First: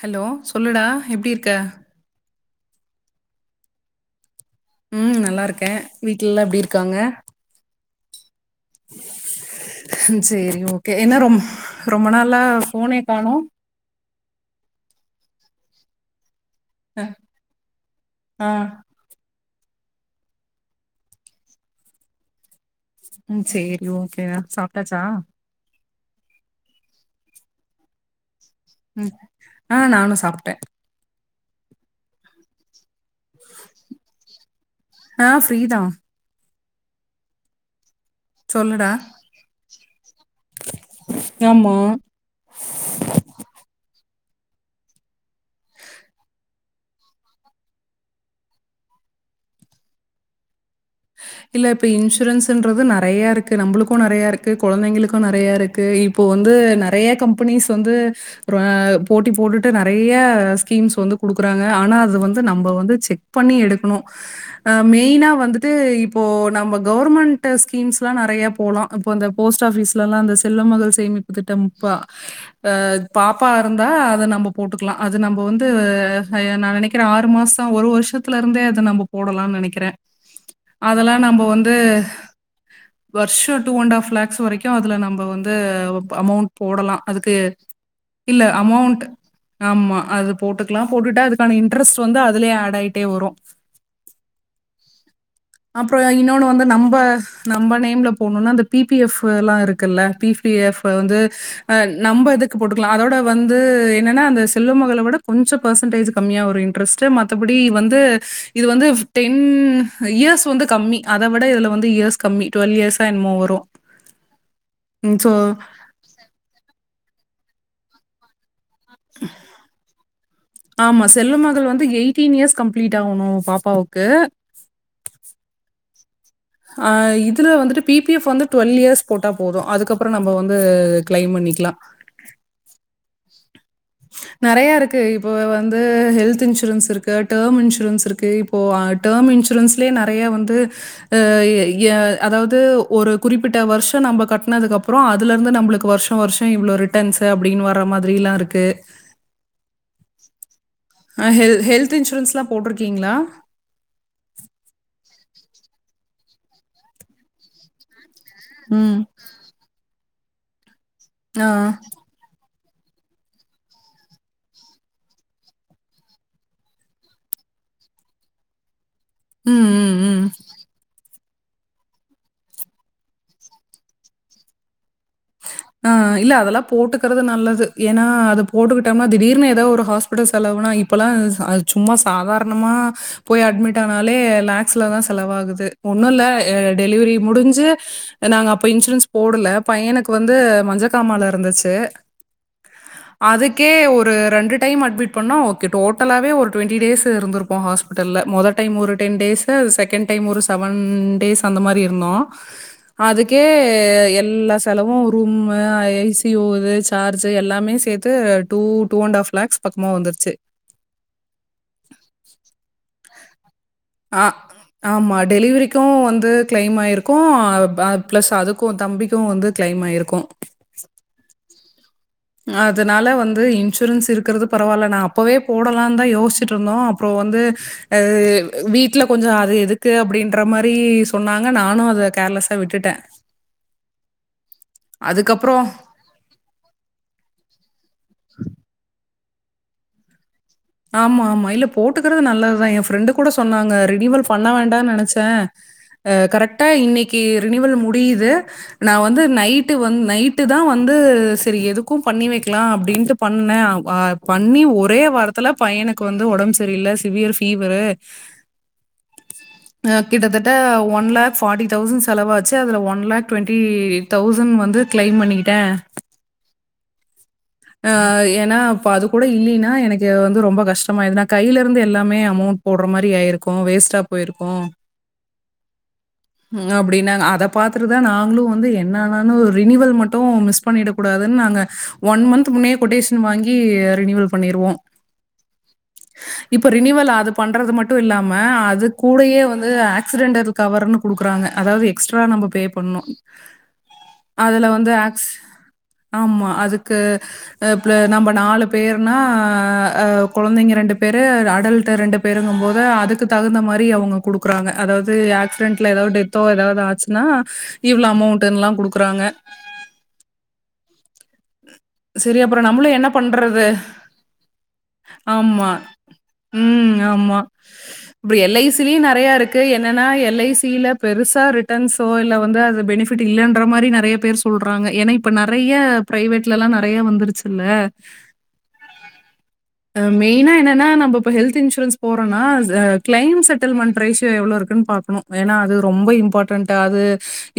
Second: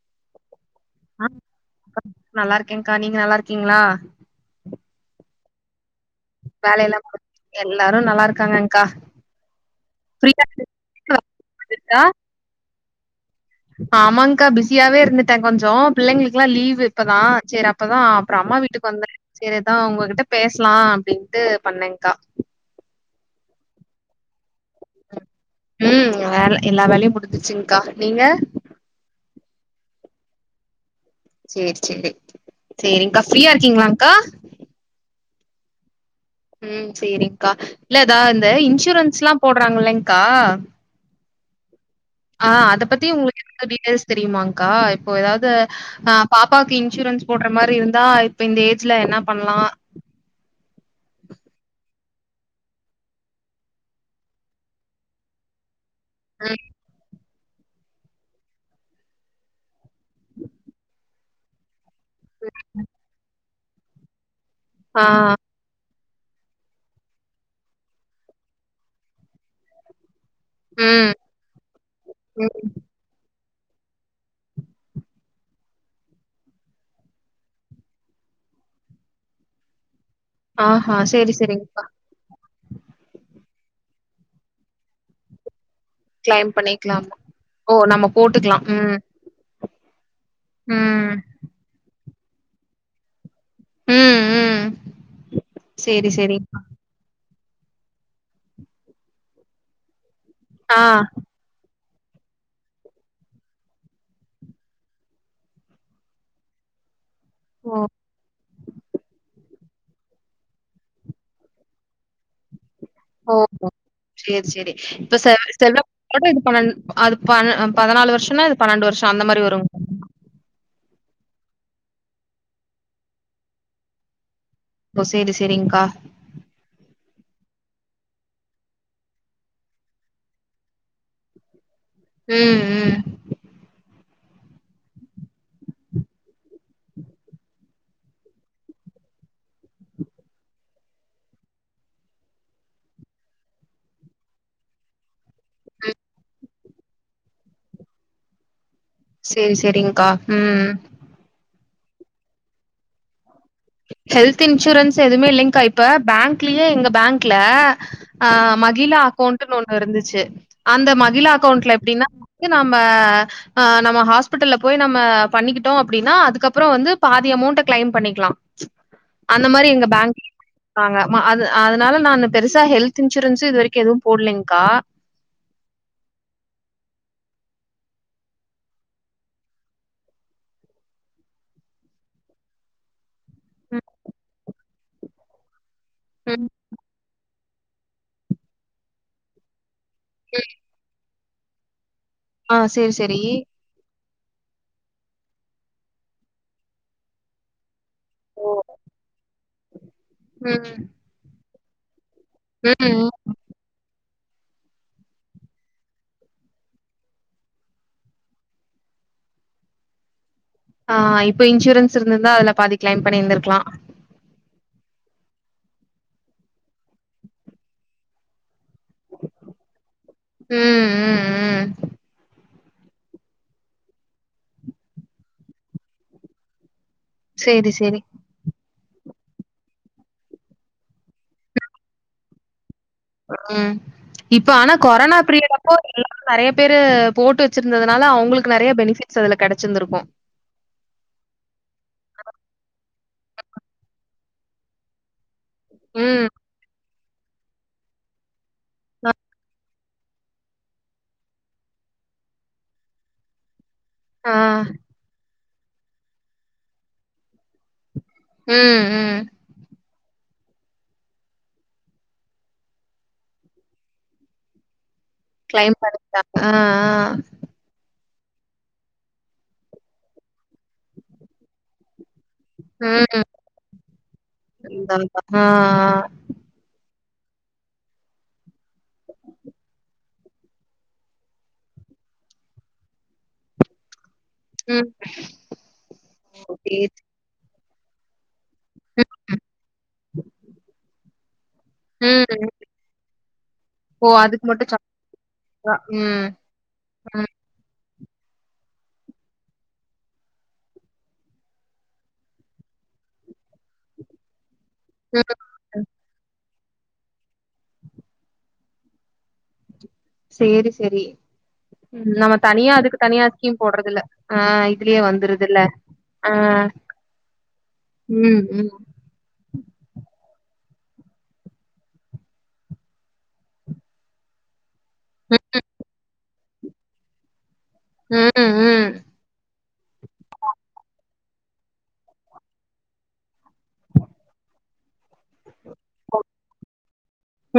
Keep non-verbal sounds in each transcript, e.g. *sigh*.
Hello சொல்லுடா எப்டி இருக்க நல்லாருக்கேங்க்கா நீங்க நல்லாருக்கிங்ளா ம் நல்லாருக்கே வேலையெல்லா முடிஞ் எல்லாரு நல்லாருக்காங்க சேரி ஓகே என்ன ரொம் ரொம்ப நாளா ஃபோனே காணோ ஆமாங்க்கா பிஸியாவே இருந்துட்ட கொஞ்ச பிள்ளைங்களுக்கெல்லா லீவ் வு இப்பதா செர் அப்பதா அப்பற ஆ அம்மா வீட்டுக்கு வந்த சேரி அதா உங்ககிட்ட பேசலா அப்டின்ட்டு பண்ணேங்க்கா ம் சேரி ஓகேடா சாப்ட்டாச்சா ம் வேல எல்லா வேலையு முடிஞ்சுருச்சுங்க்கா நீங்க ம் ஆ நானு சாப்ட்ட சேர் சேரி சேரிங்க்கா ஃப்ரீயா இருக்கிங்ளாங்க்கா ஆ ஃப்ரீதா ம் சேரிங்க்கா இல்ல த இந்த சொல்லுடா இன்சூரன்ஸ் எல்லா போடுறாங்கெல்லைங் க்கா ஆமா ஆ அத பத்தி உங்களுக்கு எந்த டீட்டெயல்ஸ் தெரியுமாங்க்கா இப்ப எதாவது அ பாப்பாவுக்கு இன்சூரன்ஸ் போடுற மாரி இருந்தா இப்ப இந்த ஏஜ்ல என்ன பண்லா இல்ல இப்ப இன்சூரன்ஸ்ன்றது நெறையா இருக்கு நம்புளுக்கு நெறையா இருக்கு குழந்தைங்களுக்கு நெறையா இருக் கு இப்போ வந்து ம். நெறையா கம் பெனிஸ் வந்து அ போட்டி போட்டுட்டு நெறைய ஸ்கீம்ஸ் வந்து குடுக்கறாங்க ஆனா அது வந்து நம்ப வந்து செக் பண்ணி எடுக்கணு அ ஆ. மெய்னா வந்து ட்டு இப்போ நம்ம கவர்மெண்ட் ஸ்கீம்ஸ்லா நெறையா போலா இப்ப இந்த போஸ்ட் ஆபிஸ்லல்லா அந்த செல்வ மகள் ம். சேமிப்பு திட்டம் இப்பா ம். அ பாப்பா இருந்தா அத நம்ம போட்டுக்கலா அது நம்ப வந்து நா நெனைக்கறே ஆறு மாச ஒரு வருஷத் துல இருந்தே அது நம்ம போடலான் நெனைக்கிறே ஆஹா! அதெல்லா சரி, நம்ப வந்து சரிங்கக்கா. வருஷ டூ அண்ட் ஆஃப் லேக்ஸ் வரைக்கு அதுல நம்ப வந்து கிளைம் அமௌண்ட் போடலா பண்ணிக்கலாமா? அதுக்கு ஓ! நம்ம இல்ல போட்டுக்கலாம். ம். அமௌண்ட் ஆமா அது போட்டுக்கலா ம். போட்டுட்டா அதுக்கான இன்ட்ரெஸ்ட் வந்து அதுலயே ஆட் ஆயிட்டே வரு ம், ம். அப்ற சரி, இன்னோனு சரிங்கக்கா. வந்து நம்ப நம்ப நேம்ல போணுனா அந்த பி பி எஃப் எல்லா இருக்குல்ல பி பி ஆ. எஃப் வந்து அ நம்ப இதுக்கு போட்டுக்கலா அதோட வந்து என்னன்னா அந்த செல்வ மகள விட கொஞ்ச பெர்சன்டேஜ் கமியா வரு பிரஸ்டு மத்தபடி இது ஓ! வந்து இது வந்து டென் இயர்ஸ் த்து வந்து கம்மி அத விட இதுல வந்து இயர்ஸ் கம்மி டுவல் இயர்ஸ் ஓ சேர் சேரி ம். இப்ப செ சோ செல்வ அதுவோட இது பன்னென் அது பண் பதுநாலு வருஷோனா இது பன்னெண்டு வருஷோ அந்த மாரி வருங் ஆமா செல்வ மகள் வந்து எயிட்டீன் இயர்ஸ் கம்பிளீட் ஆவுணு பாப்பாவுக்கு ஓ சேரி சேரிங்கா அ இதுல வந்துட்டு பி பி எஃப் வந்து டுவல் இயர்ஸ் போட்டா போது அதுக்கப்றோ நம்ம வந்து கிளைம் பண்ணிக்லா ம் ம் நெறைய இருக்கு இப்போ வந்து ஹெல்த் இன்சூரன்ஸ் இருக்கு டேம் இன்சூரன்ஸ் இருக்கு இப்போ டேம் இன்சூரன்ஸ்லே நெறையா வந்து அ எ அதாவுது ஒரு குறிப்பிட்ட வருஷோ நம்ப கட்னதுக்கு அப்றோ அதுல இருந்து நம்மளுக்கு வருஷ் இத்தன வருஷோ இவ்ளோ ரிட்டன்ஸ் அப்டின்னு வர மாதிரில்லா இருக்கு சேரி சேரிங்க்கா ம் ஆ ஹெ ஹெல்த் இன்சூரன்ஸ்லா போட்ருக்கீங்ளா ஹெல்த் இன்சூரன்ஸ் எதுமே இல்லிங்கா இப்ப பேங்க்லியே எங்க பேங்க்ல அ ம். மகிழா அக்கௌண்டுன்னு ஒன்னு இருந்துச்சு அந்த மகிழா ஆ. அக்கௌண்ட்ல எப்டின்னா க்கு நம்ம அ நம்ம ஹாஸ்பிட்டல்ல போய் நம்ம பண்ணிக்கிட்டோ அப்டின்னா அதுக்கப்றோ வந்து பாதி அமௌண்ட கிளைம் பண்ணிக்லா அந்த ம், மாரி எங்க ம், ம். பேங்க் நாங்க மா அ அதுனால நா பெருசா ஹெல்த் இன்சூரன்ஸு இது வரைக்கு எதுவு போல்லிங்க்கா ஆ இல்ல அதெல்லா போட்டுக்குறது நல்லது ஏனா அது போட்டுக்குட்டம்னா திடீர்னு எதோ ஒரு ஹாஸ் பிட்டல் செலவுனா இப்பெல்லா சும்மா சாதாரணமா போய் அட்மிட் ஆனாலே லாக்ஸ்ல தா செலவாகுது ஒன்னு இல்ல ம். டெலிவரி முடிஞ்சு நாங்க அப்ப இன்சூரன்ஸ் போடல பையனுக் னுக்கு வந்து மஞ்சக்காமால இருந்துச்சு ஆ சேரி சேரி கே ஒரு ரெண்டு டைம் அட்மிட் பண்ணோ ஓகே டோட்டலாவே ஒரு டுவெண்டி டேஸ் இருந்துருப்போ ஹாஸ் பிட்டல்ல மொத டைம் ஒரு டென் டேஸு அ செகண்ட் டைம் ஒரு செவன் ம். டேஸ் அந்த மாரி இருந்தோ ம். அதுக்கே எல்லாத் செலவு ரூம்மு ஏ சி ஓ இது சார்ஜு எல்லாமே சேத்து two two and half lakhs பக்மா வந்துருச்சு ஆ இப்ப இன்சூரன்ஸ் இருந்துருந்தா அதுல பாதி கிளைம் பண்ணிருந்துருக்லா ஆ ஆமா டெலிவரிக்கு வந்து கிளைம் ஆயிருக்கு ப்ளஸ் அதுக்கு தம்பிக்கு வந்து கிளைம் ஆயிருக்கு ம் ம் ம். அதனால வந்து இன்சூரன்ஸ் இருக்குறது பரவாயில்ல நா அப்பவே போடலானு தா யோசிட்டு இருந்தோ அப்றோ வந்து சரி சரி. வீட்ல கொஞ்சோ அது எதுக்கு அப்டின்ற மாரி சொன்னாங்க நானு அத கேர்லஸ்ஸா விட்டுட்டே ம் இப்ப ஆனா கொரோனா பீரியட் அதுக்கப்புறம் அப்போ எல்லா நெறையா பேரு போட்டு வச்சுருந்ததுனால அவுங்களுக்கு நெறையா பெனிஃபிட்ஸ் அதுல கெடச்சிருந்துருக்கு ஆமா ஆமா இல்ல போட்டுக்குறது நல்லதுதா எ ஃப்ரெண்டு கூட சொன்னாங்க ரினீவல் பண்ண வேண்டானு நெனச் ச ம். கரெக்டா இன்னைக்கு ரினிவல் முடியுது நா அ, வந்து நைட் டு வந்து நைட்டு தா வந்து சரி எதுக்கு பண்ணி வைக்கலா அப்டின்ட்டு பண்ணே அ ஆ. பண்ணி ஒரே வாரத்துல பையனுக்கு வந்து ஒடம்பு சரியல்ல சிவியர் ஃபீவரு ம், ம். அ கிட்டத்தட்ட ஒன் லாக் ஃபார்ட்டி தௌசண்ட் செலவாச்சு அதுல ஒன் லாக் டுவெண்ட்டி தௌசண்ட் வந்து கிளைம் பண்ணி கிளைம் பண்ணி *unintelligible* ஆ ஆ ஆ ஏனா இப்ப அது கூட இல்லைன்னா எனக்கு வந்து ரொம்ப கஷ்டமாயி நா கைல இருந்து எல்லாமே அமௌண்ட் போட்ற மாரி ம். ஆயிருக்கு வேஸ்டா போயிருக்கு அதான், அதான். ஆ, ஆ. ம் அப்டினாங்க அத பாத்துட்டுதா நாங்களு வந்து என்ன ஆனாலு ரினிவல் மட் டோ மிஸ் பண்ணிடக் கூடாது நாங்க ஒன் மந்த் முன்னே கொட்டேஷன் வாங்கி ரினிவல் பண்ணிருவோ ம். இப்ப ஓகே. ரினிவல் அத பண்றது மட்டு இல்லாம அது ம், கூடயே வந்து ஆக்சிடென்டல் கவருனு குடுக்குறாங்க அதாவது எக்ஸ்ட்ரா நம்ம ம். பே பண்ணணு *inaudible* அதுக்கு அதுல மட்டும் வந்து ஆக்ஸ் சம்பளம். ம், ஆமா அதுக்கு ம், நம்ம நாலு பேர்னா கொழந்தைங்க ரெண்டு பேரு அடல்ட் ரெண்டு பே பேருங்கும் போது அதுக்கு தகுந்த மாரி அவங்க குடுக்குறாங்க அதாவது ம். ஆக்சிடன்ட்ல ஏதாவது டெத் தோ எதாவது ஆச்சுன்னா இவ்ளோ அமௌண்ட்ன்ல்லா குடுக்குறாங்க சேரி செரி ம் நம்ம சரி அப்புறம் தனியா நம்மளும் அதுக்கு என்ன தனியா ஸ்கீம் பண்றது? போட்றதுல்ல ஆ இதுலயே வந்துருதுல்ல ஆமா. ஆ. ம் ஆமா இப்டி ம், எல் ஐ சி ம். லயு நெறயா இருக் கு என்னன்னா எல் ஐ சில பெருசா ரிட்டன்ஸ்ஸோ இல்ல வந்து அது பெனிஃபிட் இல்லன்ற மாரி நெறய பேரு சொ சொல்றாங்க ஏனா இப்ப நெறயா பிரைவேட்லலா நெறயா வந்துருச்சுல்ல ம்ம் மெயினா என்னன்னா நம்ம இப்போ ஹெல்த் இன்சூரன்ஸ் போறோன்னா கிளைம் செட்டில்மெண்ட் ரேஷியோ எவ்ளோ இருக் பாக்கணு ஏனா அது ரொம்ப இம்பார்ட்டன்ட் அது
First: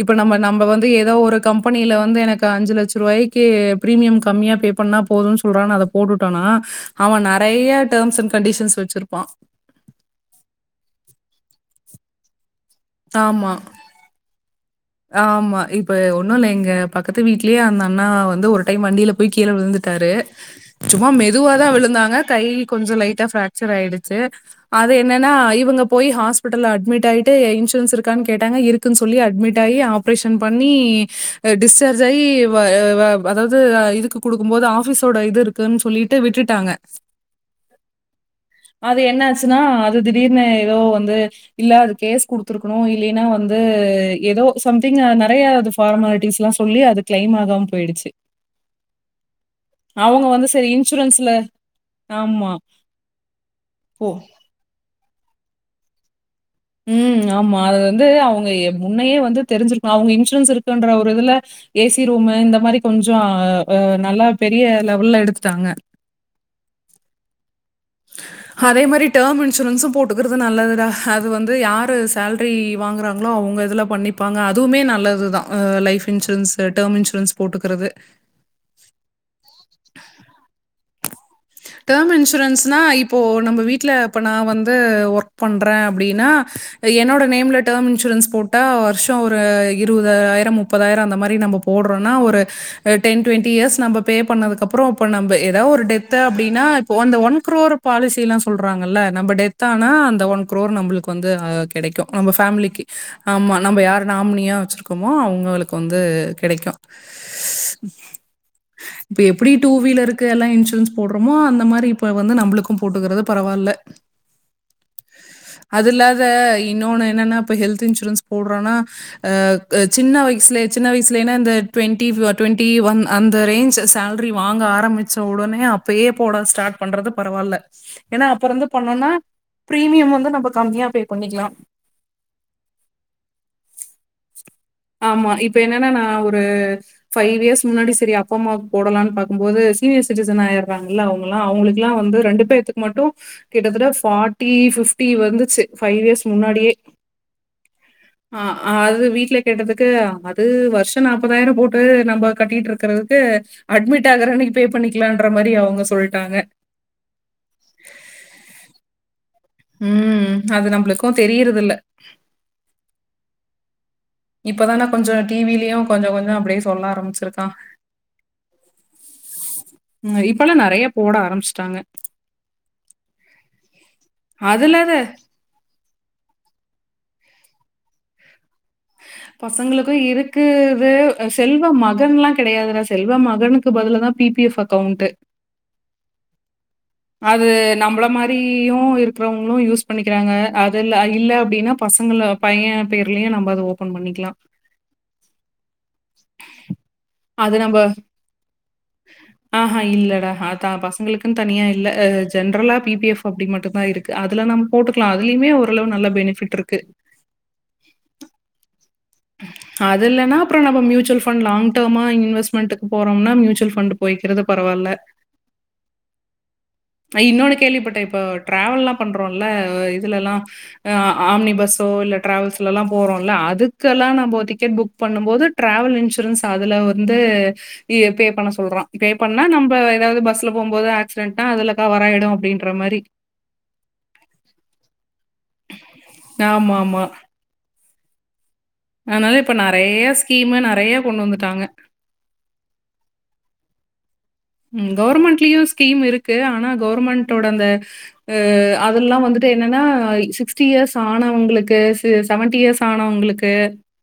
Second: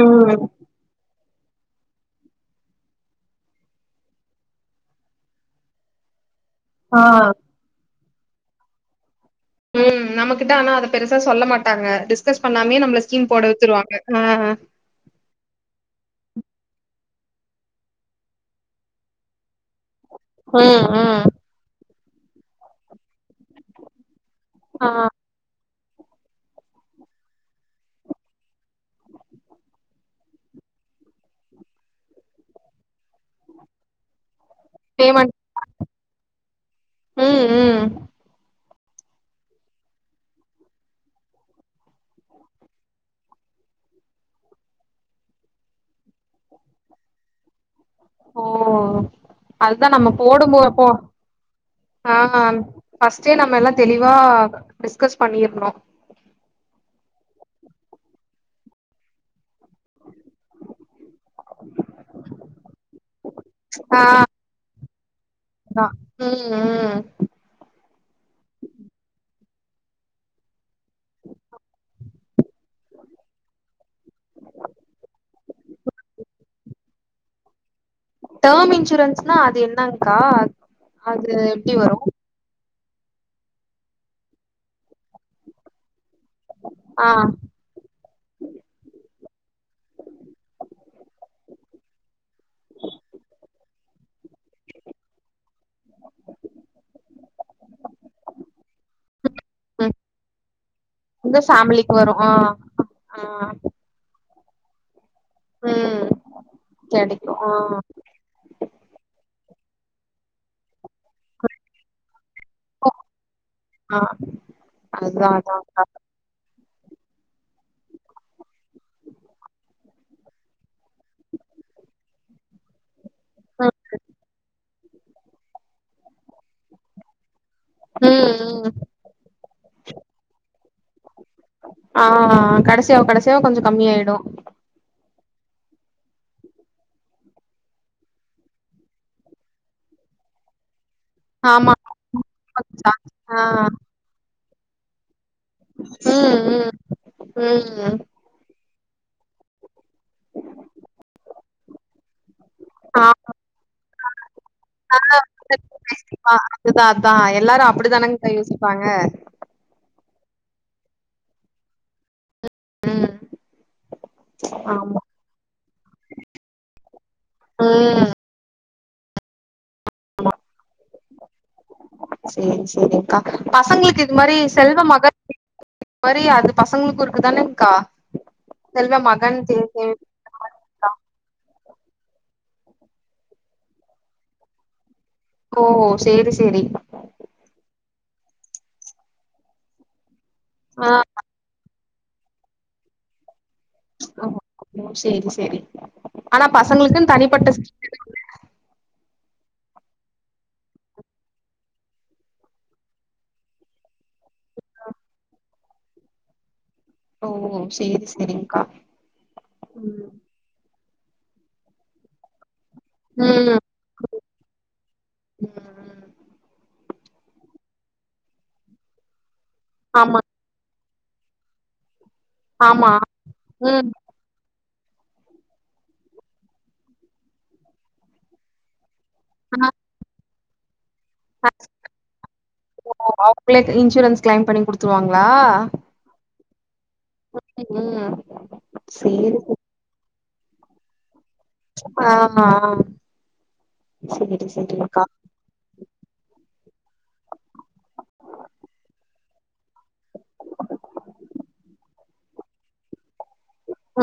இப்ப நம்ம நம்ம வந்து ஏதோ ஒரு கம் கம்பெனியில வந்து எனக்கு அஞ்சு லட்ச ரூபாய்க்கு பிரீமியம் கம்மியா பே பண்ணா போதுன்னு சொல்றானு அத போட்டுட்டோனா அவ ஆ. நெறயா டேம்ஸ் அண்ட் கண்டிஷன்ஸ் வச்சுருப்பா ம் நம்மகிட்ட ஆனா அத பெருசா சொல்ல மாட்டாங்க டிஸ்கஸ் பண்ணாமே நம்மள ஸ்கீம் போட ஆமா, வச்சுருவாங்க ம் ஆமா இப்ப ஒண்ணு இல்ல எங்க பக்கத்து வீட்லயே அந்த அண்ணா வந்து ஒரு டைம் வண்டில போய் கீழ விழுந்துட்டாரு ம் சும்மா ம் மெதுவா தா விழுந்தாங்க கை கொஞ்ச லைட்டா ஃப்ராக்சர் ஆயிடுச்சு ஆ அது என்ன இவங்க போய் ஹாஸ்பிட்டல்ல அட்மிட் ஆயிட்டு இன்சூரன்ஸ் இருக்கானு கேட்டாங்க இருக்குனு சொல்லி அட்மிட் ஆப்ரேஷன் பண்ணி டிஸ்சார்ஜ் ஆகி அதாவது இதுக்கு குடுக்கும்போது ஆப் ஆஃபிஸோட பேமெண்ட் இது இருக்குன்னு சொல்லிட்டு விட்டுட்டாங்க ம் ம் அது என்ன ஆச்சுன்னா அது திடீர்னு ஏதோ வந்து இல்ல அது கேஸ் குடுத்துருக்கணு இல்லைன்னா வந்து எதோ சம்திங் நெறயா அது ஃபார்மாலிட்டிஸ்ல்லா சொல்லி அது கிளைம் ஆகாம போயிடுச்சு ஓ அதுதா நம்ம அவங்க வந்து போடும்போ சரி ப்போ இன்சூரன்ஸ்ல ஆ ஆமா ஃபஸ்டே நம்ம எல்லா தெளிவா ஓ டிஸ்கஸ் பண்ணிர்ணு ம் ஆமா அது வந்து அவங்க முன்னையே வந்து தெரிஞ்சு அவங்க இன்சூரன்ஸ் இருக்குன்ற ஒரு இதுல ஏசி ரூம் இந்த மாதிரி கொஞ்சோ நல்லா பெரிய லெவல்ல எடுத்து ம் ம் அதே மாரி டேர்ம் இன்சூரன்ஸு போட்டுக்கிறது நல்லதுதா அது வந்து யாரு சால் ரி வாங்குறாங்களோ அவங்க இதுல்லா பண்ணிப்பாங்க அதுவுமே நல்லது தா லைஃப் இன்சூரன்ஸு டேர்ம் இன்சூரன்ஸ் போட்டுக்கறது டேம் இன்சூரன்ஸ்னா அது என்னங்க்கா அது எப்டி வரும் இன்ஷூரன்ஸ்னா இப்போ நம்ம வீட்ல இப்போ நான் வந்து ஒர்க் பண்றேன் அப்டின்னா ஆ என்னோட நேம்லட் டேம் இன்சூரன்ஸ் போட்டா வருஷம் ஒரு இருவதாயிரம் முப்தாயிரம் அந்த மாரி நம்ம போடுறோம்னா ஒரு டென் டுவெண்டி இயர்ஸ் நம்ம பே பண்ணதுகு அப்றோ இப்ப நம்ப ஏதோ ஒரு டெத் அப்டின்னா இப்ப ஒந்த ஒன் கோரோர் பாலிசியில்லா சொல்றாங்கல்ல நம்ம டெத் தனா ம் அந்த ஒன் கோரோர் நம்ளுக்கு வந்து இந்த ஃபேமிலிக்கு கிடைக்கும் வரு ஆ நம்ம ஃபேமிலிக்கு ஆ ஆமா நம்ம யாரு நாமினியா வெச்சிருக்கோமோ அவங் களுக்கு வந்து ம் கெடைக்கு கெடைக்கு ஆ இப்ப எப்டி டூ வீலருக்கு எல்லா இன்சூரன்ஸ் போடுறோமோ அந்த மாரி இப்ப வந்து நம்ளுக்கும் போட்டுக்கிறது பரவாயில்ல ஆ அதுதா அதாங்க்கா அது இல்லது இன்னொன்னு என்னன்ன இப்ப ஹெல்த் இன்சூரன்ஸ் போடுறோனா சின்ன வயசுல சின்ன வயசுலன இந்த டுவெண்டி ஒன் டுவெண்டி ஒன் அந்த ம் ரேஞ்ச் சேலரி வாங்க ஆரம்பிச்ச உடனே அப் அப்யே போட ஸ்டார்ட் பண்றது பரவாயில்ல ஏனா ம் ம். அப்புருந்து பண்ணோன்னா பிரீமியம் வந்து நம்ம கம்மியா பே பண்ணிக்கலாம் ஆ கடைசியாவ கடைசியாவ கொஞ்ச கம்மியயிடும் ஆமா இப்ப என்னன்னா நான் ஒரு பைவ் இயெர்ஸ் முன்னாடி செரி அப்ப அம்மாவு போடலாம்னு பாக்கும் போது சீனியர் சிட்டசன் ஆய ராங்கல்ல ஆமா அவங்களுக்குெல்லாம் வந்து ரெண்டு பேத்துக்கு மட்டும் ஆ கிட்டத்தட்ட ஃப பிப்டி ஃப்ட்டி வந்துச்சு ஃபபைவ் இயர்ஸ் ம் முன்னாடியே ம் ம் ஆ அது வீட்ல கேட்டதுக்கு அது வருஷம் நாப்தாயிரம் போட்டு நம்ம கட்டிட்டு இர் ஆ இருக்குறதுக்கு அட்மிட் ஆகற அன்னைக்கு பே பண்ணிக்கலாம் மாரி அவங்க சொல்லிட்டாங்க இதா அதான் எல்லாரும் அப்படித்தானேங்ககா யோசிப்பாங்க ம் அது நம்மளுக்கும் தெரியறத இல்ல ம் இப்பதானே ஆமா கொஞ்ச டிவிலயும் கொஞ்ச கொஞ்சம் அப்டியே சொல்ல ஆரம்பிச்சிருக்கான் ம் இப்ப எல்லாம் நெறைய போட ஆரம்பிச்சுட்டாங்க செரி செரிங்க அக்கா பசங்களுக்கு இது மாரி செல்வ அதுலத மகள் மரி அது பசங்களுக்கு இருக்குதானே க்கா பசங்களுக்கு இரு க்குது செல்வ மகன்ல்லா கிடையாதுட செல்வ மகனுக்கு பதில தான் பி பி எஃப் அக்கௌண்ட் ஓ சேரி சேரி அது நம்மள மாரியும் இருக்கிறவங்களும் யூஸ் பண்ணிக்கிறாங்க ஆ அதுல்ல இல்ல அப்டின்னா பசங்க பையன் பேர்லயும் நம்ம அத ஓப்பன் பண்ணிக்கலாம். செரி செரி ஆனா பசங்களுக்குன்னு தனிப்பட்ட எதுவு இல்ல. ஆ ஹா இல்லடா தா பசங்களுக்கும் தனியா இல்ல ஜென்ரலா பி பி‌ எஃப் அப்டி மட்டும் தான் இருக்கு அதுல நம் போட்டுக்கலாம் அதுலயு ஓரளவு நல்ல பெனிஃபிட் இருக்கு ஓ சேரி சேரி்ங்கா அது இல்லன்னா அப்ரம் நம்ம மூச்சுவல்ஃபண்ட் லாங் டர்மா இன்வெஸ்மெண்டக்கு பேரம்ன ம் மூச்சுவல் ஃபண்ட் போய்க்கிறது பரவாயில்ல ம் நா இன்னொன்னு கேள்விப்பட்டேன் இப்ப டிராவல்லா பண்றோம்ல ஆமா இதுலல்லா ஆம்னி பஸ்ஸோ இல்ல ட்ராவல்ஸ்ல எல்லா ஆமா போறோம்ல அது ம் தான் நம டிக்கெட் புக் பண்ணும் போது டிரவல் இன்சூரன்ஸ் அதுல வந்து பே பண்ண சொல்ற பே பண்ணா ஆ நம்ப ஏதாவது பஸ்ல போகும் போது ஆக்சிடென்ட்னா அதுல் கவராயிடும் அப்டின்ற மாரி பிளேட்டு இன்சூரன்ஸ் கிளைம் பண்ணி குடுத்துருவாங்ளா ஆமா ஆமா ம் சேரி அதனால இப்ப நெறைய ஸ்கீமு நெறைய கொண்டு வந்துட்டாங்க ஆமா சேரி சேர் ம் கவுர்மெண்ட்லயு ஸ்கீம் இருக்கு ஆனா கவுர்மெண்டோட அந்த அ அதெல்லா வந்துட்டு என்னன்னா சிக்ஸ்டி இயர்ஸ் ஆனவுங்களுக்கு செவன்டி இயர்ஸ் ஆணவுங்களுக்கு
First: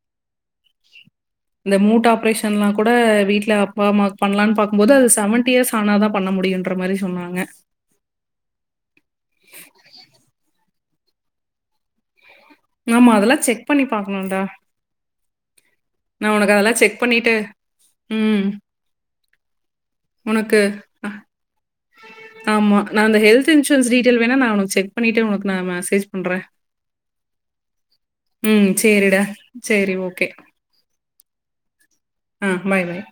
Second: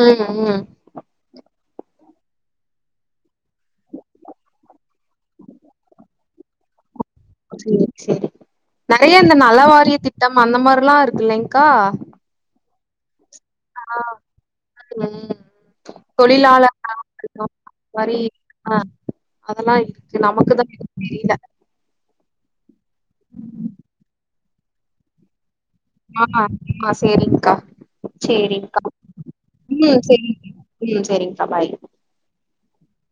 ம் ம் இந்த மூட் ஆப்ரேஷன்லா கூட வீட்ல அப்பா அம்மாக் பண்லான் பாக்கும்போது அது செவன்டி இயர்ஸ் ஆனா தா பண்ண முடியுன்ற மாரி சொன்னாங்க சேரி சேரி நெறைய இந்த நல வாரிய திட்டம் அந்த மாரில்லா இருக்கு இல்லைங்க்கா ஆமா அதெல்லா செக் பண்ணி பாக்கணுன்டா ம் தொழிலாள அதெல்லாம் செக் பண்ணிட்டு *inaudible* மாரி ம். அ அதெல்லா இருக்கு உனக்கு நமக்குதா *inaudible* தெரில ஆமா நா அந்த ஹெல்த் இன்சூரன்ஸ் டீடெய்ல் வேனா நா உனக் செக் பண்ணிட்டு உனக்கு நா மெசேஜ் பண்றேன். ஆ ஆ சேரிங்க்கா ம் சேரிங்க்கா சரிடா. சரி ம் ஓகே. சேரி ம் சேரிங்க்கா பாய் அ பாய் பாய்